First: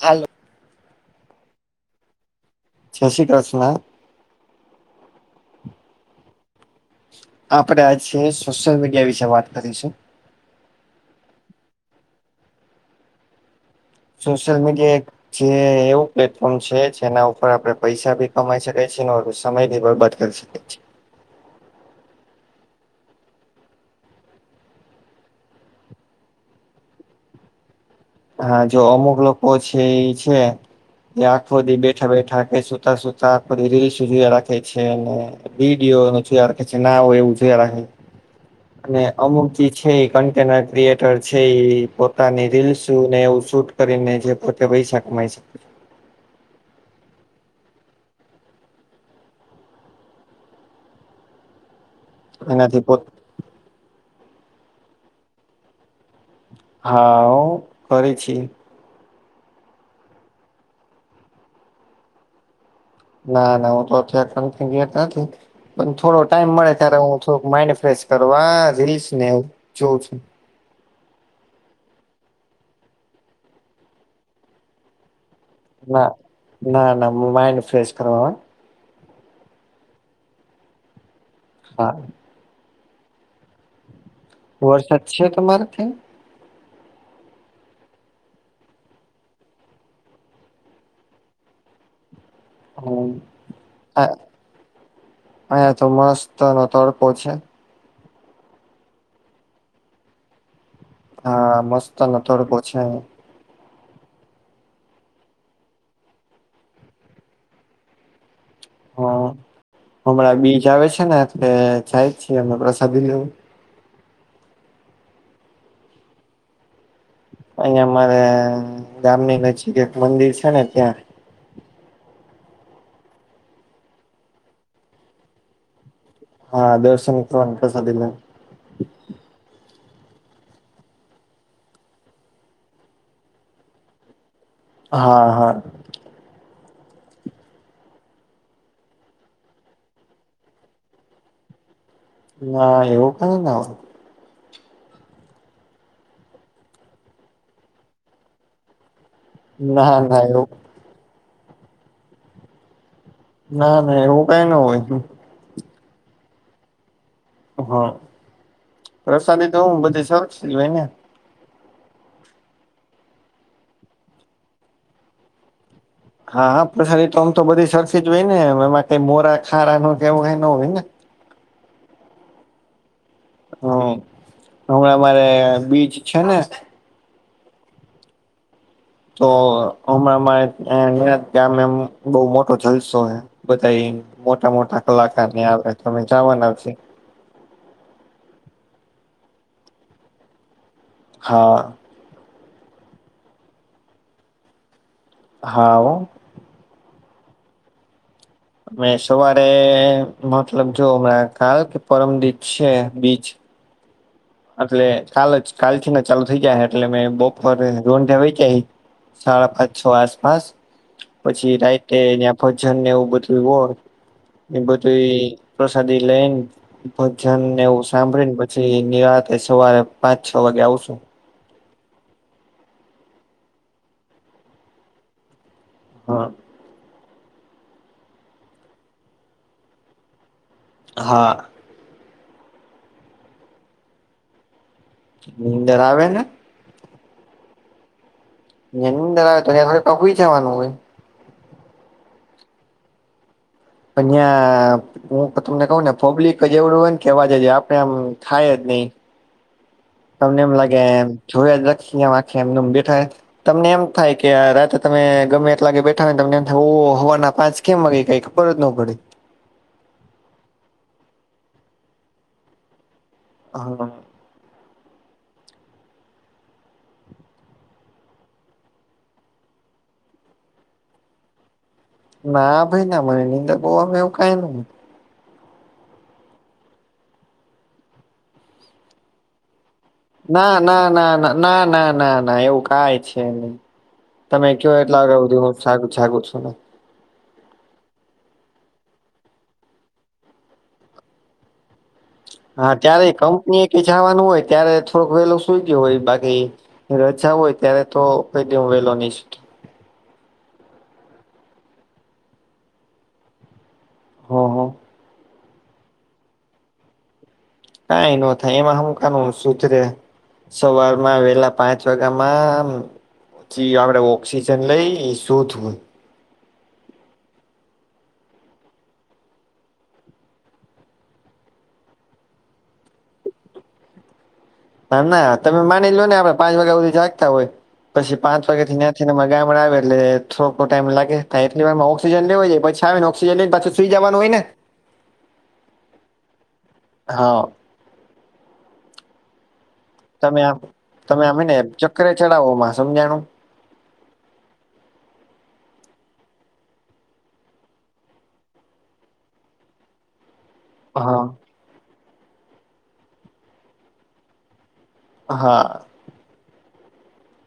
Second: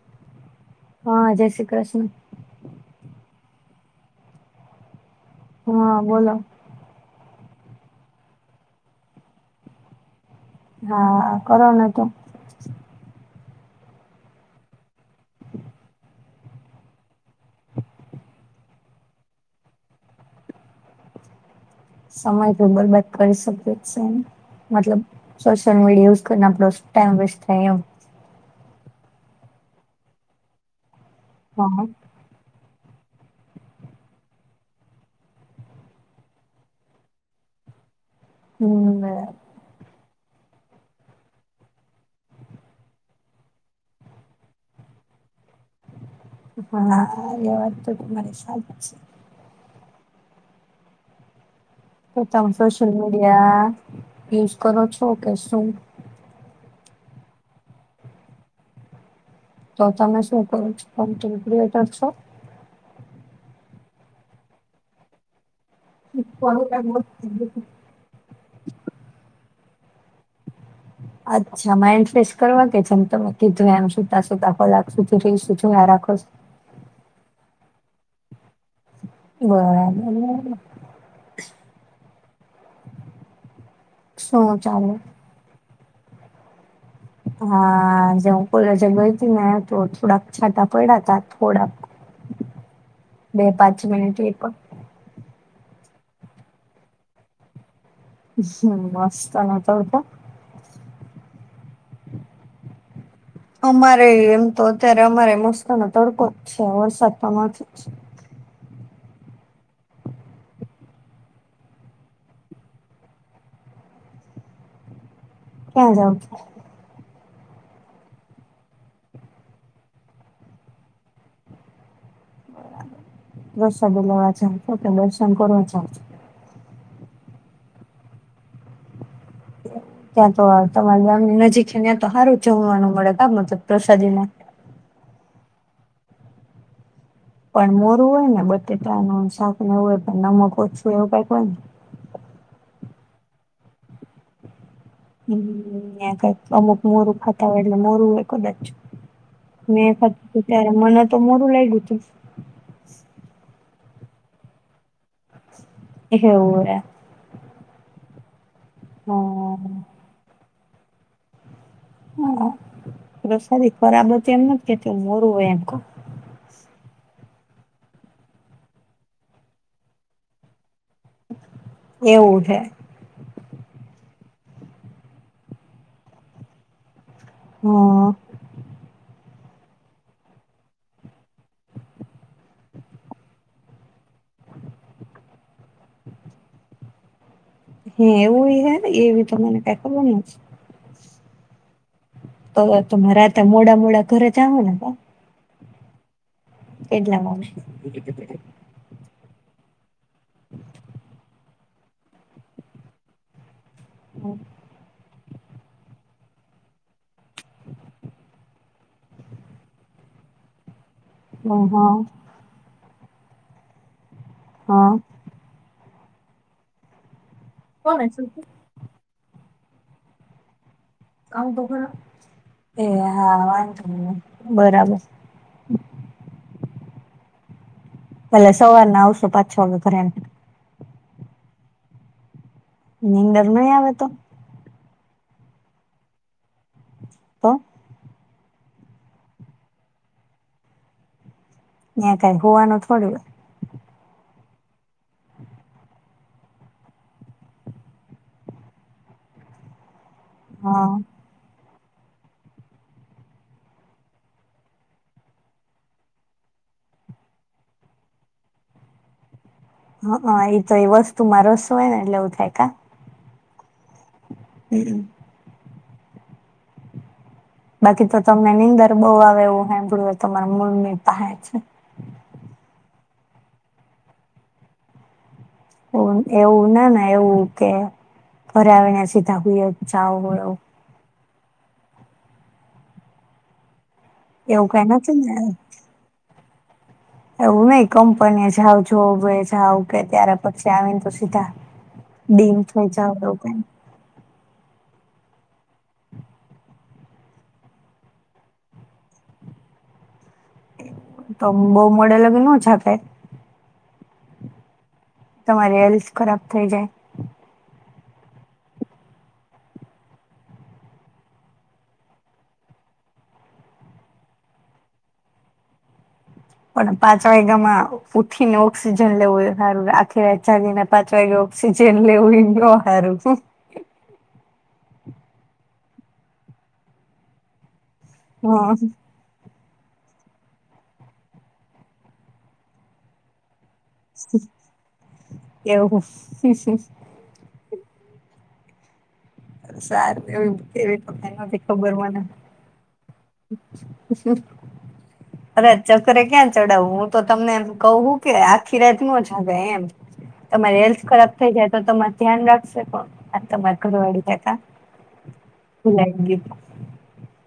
હાલ હા જય શ્રી કૃષ્ણ જય શ્રી કૃષ્ણ હા બોલો આપડે આજે સોશિયલ મીડિયા વિશે વાત કરીશું હા કરોને તો સોશિયલ મીડિયા એક જે એવું પ્લેટફોર્મ છે. જેના ઉપર આપડે પૈસા ભી કમાઈ શકીએ છીએ સમય બદલાઈ ત શ છે [unintelligible] સમય તો બરબક કરી શકે છે. એને મતલબ સોશિયલ મીડિયા યુઝ કરીને આપણો ટાઈમ વેસ્ટ થાય એમ હા જો અમુક લોકો છે. એ છે. એ આખો દી હા બેઠા બેઠા કે સુતા સુતા રીલ સુધી રાખે છે. અને વિડીયો ન જોખે છે. નાવ એવું જોયા રાખે. હમ [unintelligible] ને અમુકજી છે એ કન્ટેન્ટ ક્રિએટર છે. એ પોતાની રીલ્સ ને એવું શૂટ કરીને જે પોતે પૈસા કમાઈ શકે છે. હા એ વાત તો તમારી સાચ છે. તો તમે એનાથી સોશિયલ પો મીડિયા યુઝ કરો છો કે શું હા કરી છે તો તમે શું કરો છો. છો ના ના હું તો ગ નથી પણ થોડો ટાઈમ મળે ત્યારે હું થોડક માઈન્ડ ફેશ કરવા રીલસ ને હું જોઉં છું. અચ્છા માઇન્ડ ફ્રેશ કરવા કે છેમ તમે કીધું એમ સુતા સુતાા કલાક સુધી રહીશું ના ના ના માઇન્ડ ફ્રેશ કરવા બરાબર ને હા શું ચાલે? વરસાદ છે. તમારે ત્યાં હા જે કોલા જ ગરથી ના તો થોડાક છાંટા પડયા હતા. થોડાક [inaudible] હમ બે પાંચ મિનિટ એ પણ અહયા તો મસ્તનો તડકો છે. હ મસ્ત નો તડકો હા મસ્તને થોડ પછ અમારે એમ તો અત્યારે અમારે મસ્કોનોો તડકો જ છે વરસાદમાંથી હા હમણાં બીજ આવે છે ને જાય છેી અ પ્રસાદી લેવું કે જ અહિયાં અમારે ગામની નજીક એક મંદિર છે ને ત્યાં રસ્ બોલાવા છે છો દર્શન કર છ હા દર્શન વાર ત્યાં તો તમારી ગામની નજીક છે ત્યાં તો સારું જમવાનું મળે કામ મતલબ પ્રસાદી ના હા હા પણ મોરું હોય ને બટેટાનું શાક વું હોય પણ નમક ઓછું એવું કઈક હોય ને ના એવું કઈને હમ અમુક મોરું ખાતા હોય એટલે મોરું હોયદાચ મેં ના ફત ના એવું ત્યારે મને તો મોડું લઈ ગય હતું ના ના એવું કઈ ન હોય એવું હા પ્રસાદી તો હું હા બધી સર હોય ને હા સારી ખરાબર છે એમ નથી કેતી મોરું હોય એમ હા હા પછરી તો આમ તો બધી સરખી જ હોય ને એમ એમાં કઈ મોરા ખારા ન કેવું ક હોય ને એવું છે હમ હમણાં મારે બીચ છે ને હમ તો હમણાંમાં અ ગમે એમ બહુ મોટો જલસો હ બધા એ મોટા મોટા કલાકાર ને આવે તો અમે જવાના છ હ એવ હે એવી તો મને ક બો હા તો તમારા ત મોડા મોડા ઘરે જ આવો ને હા એટલા મને અ સવારે મતલબ જો હમણાં ખાલ કે પરમ દચ છે બીચ હમ એટલે કાલ જ કાલથી ના ચાલુ થઈ ગયા હ એટલે મે બપર રો વ્યા સાડા પાંચ છો આસપાસ પછી હા રાતે તં ભજનને એવું બધું હો એ હા બધું પ્રસાદી લઈને ભજનને એવું કોને સાંભળીને પછી નિરાત એ સવારે પાંચ છ વાગે આવશું ક તો ખ એ હા વાંધો મને બરાબર હા ભલે સવાર ના આવશો પાંચ છ વાગે ઘરેને હા નિની અંદર નહી આવે તો ની અંદર આવે ને તો ની અંદર આવે તો ત થોડી કકઈ જવાનું હોય ત્યાં કઈ હોવાનું થોડું પ ્યા હું તમને કઉ ને પબ્લિક જ એવડું હોય ને કેહેવા આપડે આમ થાય જ નહી તમને એમ લાગે હા એમ જોખીખે એમ બેઠાય તમને એમ થાય કે રાતે તમે ગમે એટલાગે બેઠા હોયને તમને એમ થાય હોવાના પાંચ કેગે કઈ પરત ન પડે હ હા એ તો એ વસ્તુ મારો શું હોય ને એટલે એવું થાય કા હા હમ બાકી તો તમને નીંદર બઉ આવે એવું સાંભળું એ તમારા મૂળ ની પહે છે ના ભાઈ ના મને નિંદા ગોવામાં એવું કઈ ન એવું ના ના એવું કે ફરવેને સીધાય ના ના ના ના ના ના ના ના એવું કઈ છે નહી તમે એવું કયો કઈ નથી એટલાગળ બધી હું ને છું ને એવું નઈ કંપની જાાવ જોબ જાાવ કે ત્યારે પછી આવીને ત સીધા ડીમ હા થઈ ત્યારે જાવ એવું કંપની એ કઈ ક જવાનું હોય ત્યારે થોડુંક વેલું સુઈ ગયું હોય બાકી રજા હોય ત્યારે તો કઈ દે વેલો નઈ તો બહુ મોડે લગી ન જાગાય હા હા તમારી હેલ્થ ખરાબ થઈ જાય કંઈ ન થાય એમાં હું કનું સુધરેે સવારમાં વેલા પાંચ વાગ્યામાંમ આપડે ઓક્સિજન લઈ શોધ હોય પણ પાંચ વાયગામાં ઉઠી ને ઓક્સિજન લેવું સારું આખી વા જાગીને પાંચ વાગે ઓક્સિજન લેવું હોય ન સારું ના ના તમે માની લો ને આપણે પાંચ વાગ્યા સુધી જાગતા હોય પછી પાંચ વાગ્યા હા થી ત્યાં ને મગામણા આવે એટલે થોકો ટાઈમ લે એલી વાર ઓક્સજન લેવાઈાય પછી ઓક્સજન પછી એવું હું હું હા સારું એ તમે આમ કેવી તમે આમ હેને ખબર ચક્કરે મને ચડાવો માં સમજાણું અછ અરે ચકરે ક્યાં ચડાવું હું તો તમનેમ કહ કે આખી રાત ન જાગ એમ [inaudible] તમારી હેલ્થ હા ખરાબ થઈ જાય તો તમાર ધ્યાન રાખશે કોણ આ તમારે ઘર વાળી જતા. હા. [unintelligible]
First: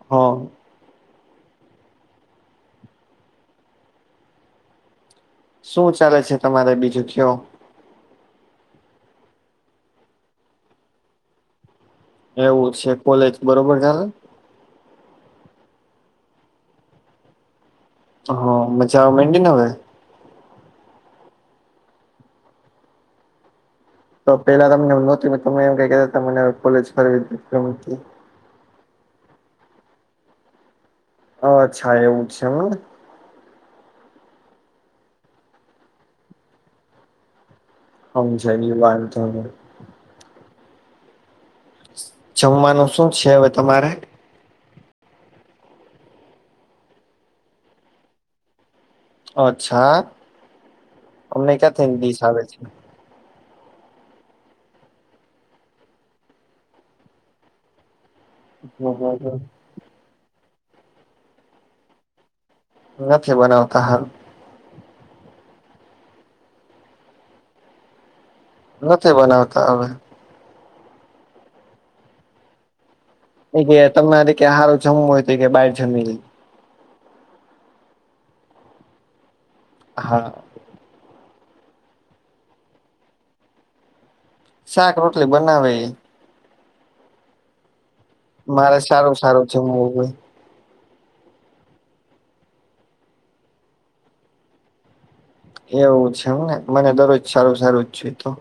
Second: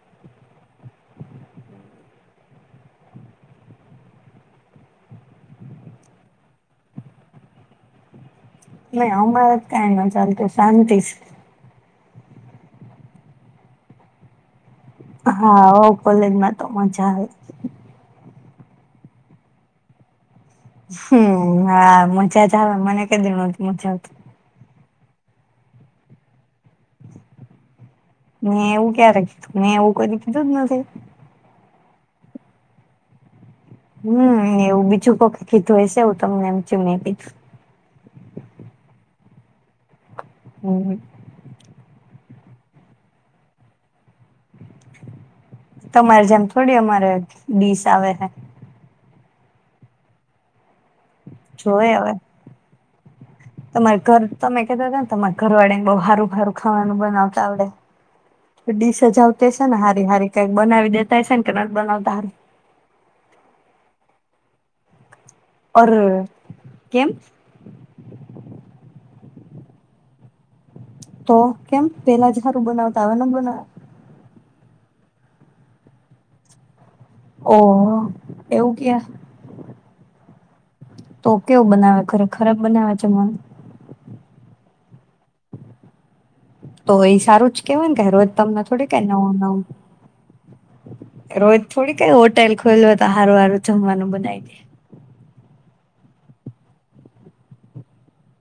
હા શું ચાલે છે તમારે બીજું કયો નહી અમારા જ કં ન ચાલતું શાંતિ જ એવું છે કોલેજ બરોબર ચાલે હા કોલેજમાં તો મજા આવે હ મજા મંડીને હવે હમ હ મોચા ચા મને કે ન મોચ્યાત તો પેલા તમને નહોતી તમે એમ ક કે મ કોજ ફ મેં એવું ક્યારે કીધું મેં એવું કઈ કીધું જ નથી અચ્છા એવું જ છે હમ એવું બીજું કોક કીધું હશેવું તમને એમ ચ મે કીધું હમ છે વાનું હમ જમવાનું શું છે હવે તમારે તમારે જેમ થોડી અમારે ડીસ આવે છેે અચ્છા અમને ક્યાં જોય થઈને હવે દિસ આવે છે તમારે ઘર તમે કતા હતા ને તમારે ઘરવાળ ને બ સારું ભારું ખાવાનું બનાવતા આવડે ડીશજ આવતી છે ને હારી હારી કઈક બનાવી દેતા હ છે ને કે નથી બનાવતા હારી નથી બનાવતા હ ઓ કેમ નથી બનાવતા હવે તો કેમ પેલા જ સારું બનાવતા આવેય બ એ કે તમનેરે કે સારો જમવો હોય તો કે બાર જમી ઓ એવું ક્યા. હા તો કેવું બનાવે ઘરે ખરાબ બનાવે છે મને. શાક રોટલી બનાવે. તો એ સારું જ કેવાય કે રોજ તમને મારે થોડી કઈ સારું નવું સારું છે નવું હું રોજ થોડી કઈ હોટેલ ખોલવે તો હારું હારું જમવાનું બનાવી દે. એવું છેમ ને મને દરરોજ સારું સારું જ જોઈ તો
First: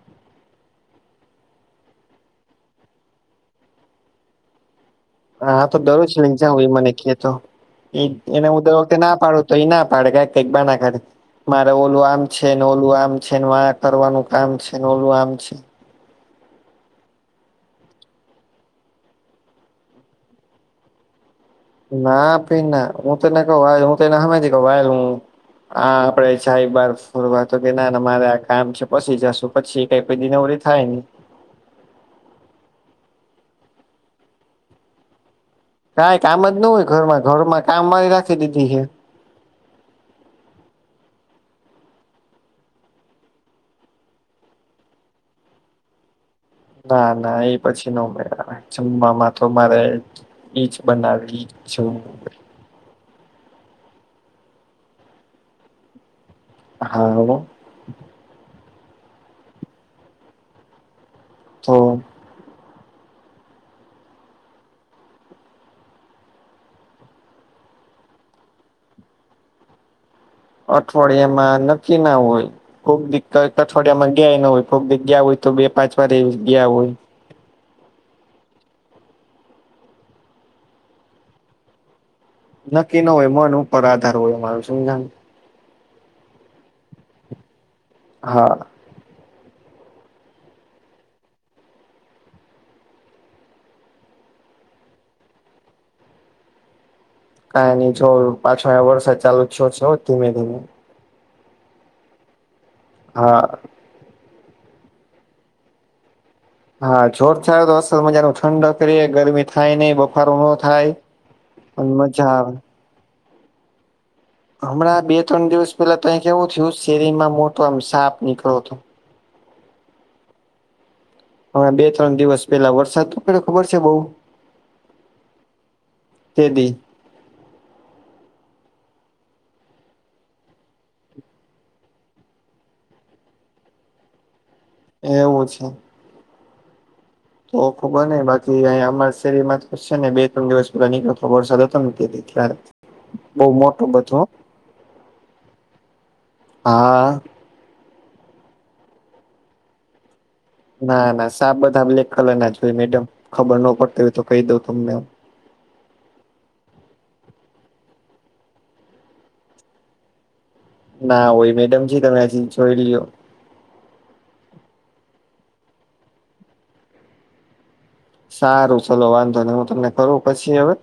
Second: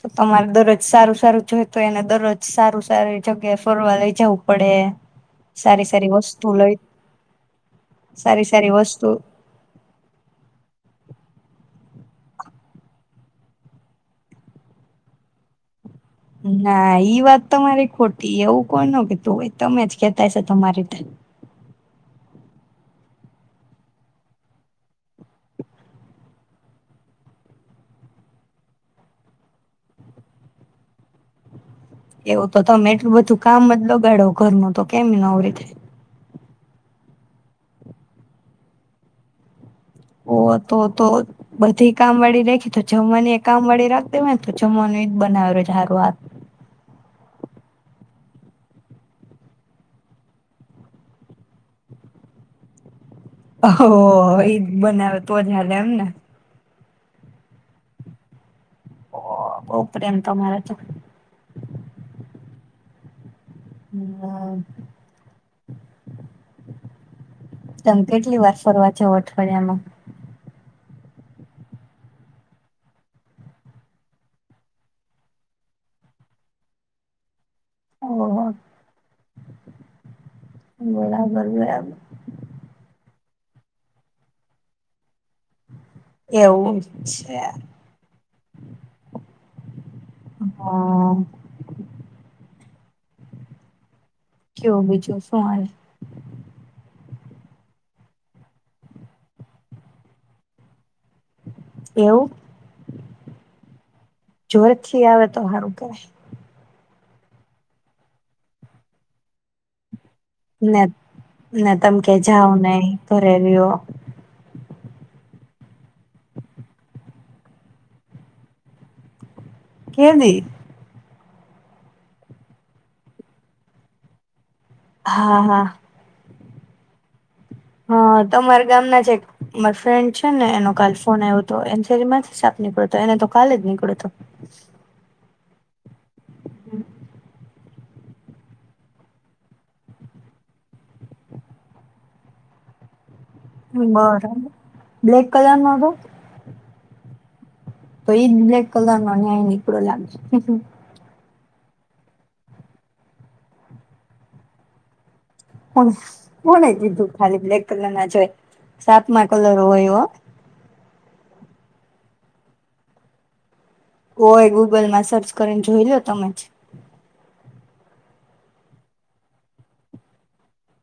તો તમારે દરરોજ સારું સારું જોય તો એને દરરોજ સારું સારી જગ્યાએ ફરવા લઈ જવું પડે. હા હા તો સારી દરરોજ સારી લઈ વસ્તુ જાઉ એ મને કે તો એને સારી હું દર સારી વખતે વસ્તુ ના પાડું. તઈ ના પાડે કંક કાઇ બહાના કાઢે. મારે ઓલું આમ છે ને ઓલું આમ છે આ કરવાનું કામ છે ને ઓલું આમ છે. ના ઈ વાત તમારી ખોટી એવું કોણ કે તું હોએ તમે જ કેહેતા છો તમારી રીતે. ના ભાઈ ના હું તો એને કહ્યું હું તો એને હામેથી કઉ. હા આપડે ચાઈ બાર ફોરવા તો કે ના મારે આ કામ છે પછી જશું. પછી કઈ ની પછી નવરી થાય ને એવું તો તમે એટલું બધું કામ જ બગાડો ઘરનું તો કેમ નવરી થાય. કઈ કામ જ ન હોય ઘરમાં ઘરમાં કામ વાળી રાખી દીધી છે. ઓ તો તો બધી કામ વાળી રેખી તો જમવાની કામ વાળી રાખ દે હોય ને તો જમવાનું એ બનાવે છેારું હા. ના ના એ પછી નો મેડ આવે જમવામાં તો મારે. ઈજ બનાવે ઇજ જમવું હોય. ઓ એ જ બનાવે તો જ હાલે એમને. હા હ ઓ બહુ પ્રેમ તમારે તો તો હમ તમે કેટલી વાર ફરવા જાવ અઠવાડિયામાં અઠવાડિયામાં નક્કી ના હોય. કોક દીક અઠવાડિયામાં ગયા ન હોય કોુક દીક ગયા હોય તો બે પાંચ વાર ગયા હોય‌. ઓહો બરાબર બરાબર. નક્કી ન હોય મન ઉપર આધાર હોય મારું સમજા. એવું છે. હા હા કયો બીજું સુ હાલ. કાય ની જો પાછો આયો વરસાત ચાલુ છો છો ધીમે ધીમે. એવું. હા જોર થી આવે તો હારું કરે. હા જોર થાર તો અસર મજા ન ઠંડ કરીએ ગરમી થાય નઈ. બફારો ન ને થાય ને અને તમ કે મજા આવે જાવ નહી ઘરે રેવો. હમણાં બે ત્રણ દિવસ પેલા ત કેવું થયું શેરીમાં મોટો આમ સાપ નીકળ્યો હતો. કેદી. હવે બે ત્રણ દિવસ પેલા વરસાદ નો પડયો ખબર છે બઉુ. હા હા તેદી હા તમારા ગામ ના જે મારે ફ્રેન્ડ છે ને એનો કાલ ફોન આવ્યો હતો એની શેરીમાં સાપ નીકળ્યોતો એને તો કાલે જ નીકળે હતો. એવું છે. હમ. તો ખબર નહ બાકી અ અમારા શેરીમાં છે ને બે ત્રણ દિવસ પેલા નીકળ્યોો વરસાદ હતો ની કે ત. બરા બ્લેક કલર ન તો. હા. તો એજ બ્લેક કલર નો ન્યાય નીકળો લાગશે. ના ના સા બધા બ્લેક કલર ના જોય મેડમ ખબર ન પડતી હોય તો કહી દઉં તમને. કોને કીધું ખાલી બ્લેક કલર ના જો હોય સાપમાં કલર હોય એ. ના હોય મેડમજી તમે હજી જોઈ લ્યો. હોય ગુગલમાં સર્ચ કરીને જોઈ લો તમે જ. સારું ચલો વાંધો ને હું તમને કરું પછી હવે.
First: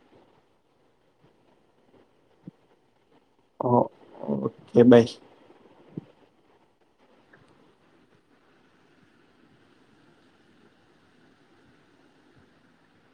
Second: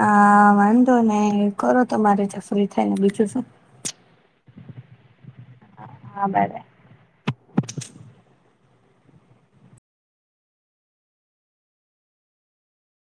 હા વાંધો ને કરો તો મારે જ ફ્રી થાય ને બીજું શું હ ઓકે બાય. હા બર.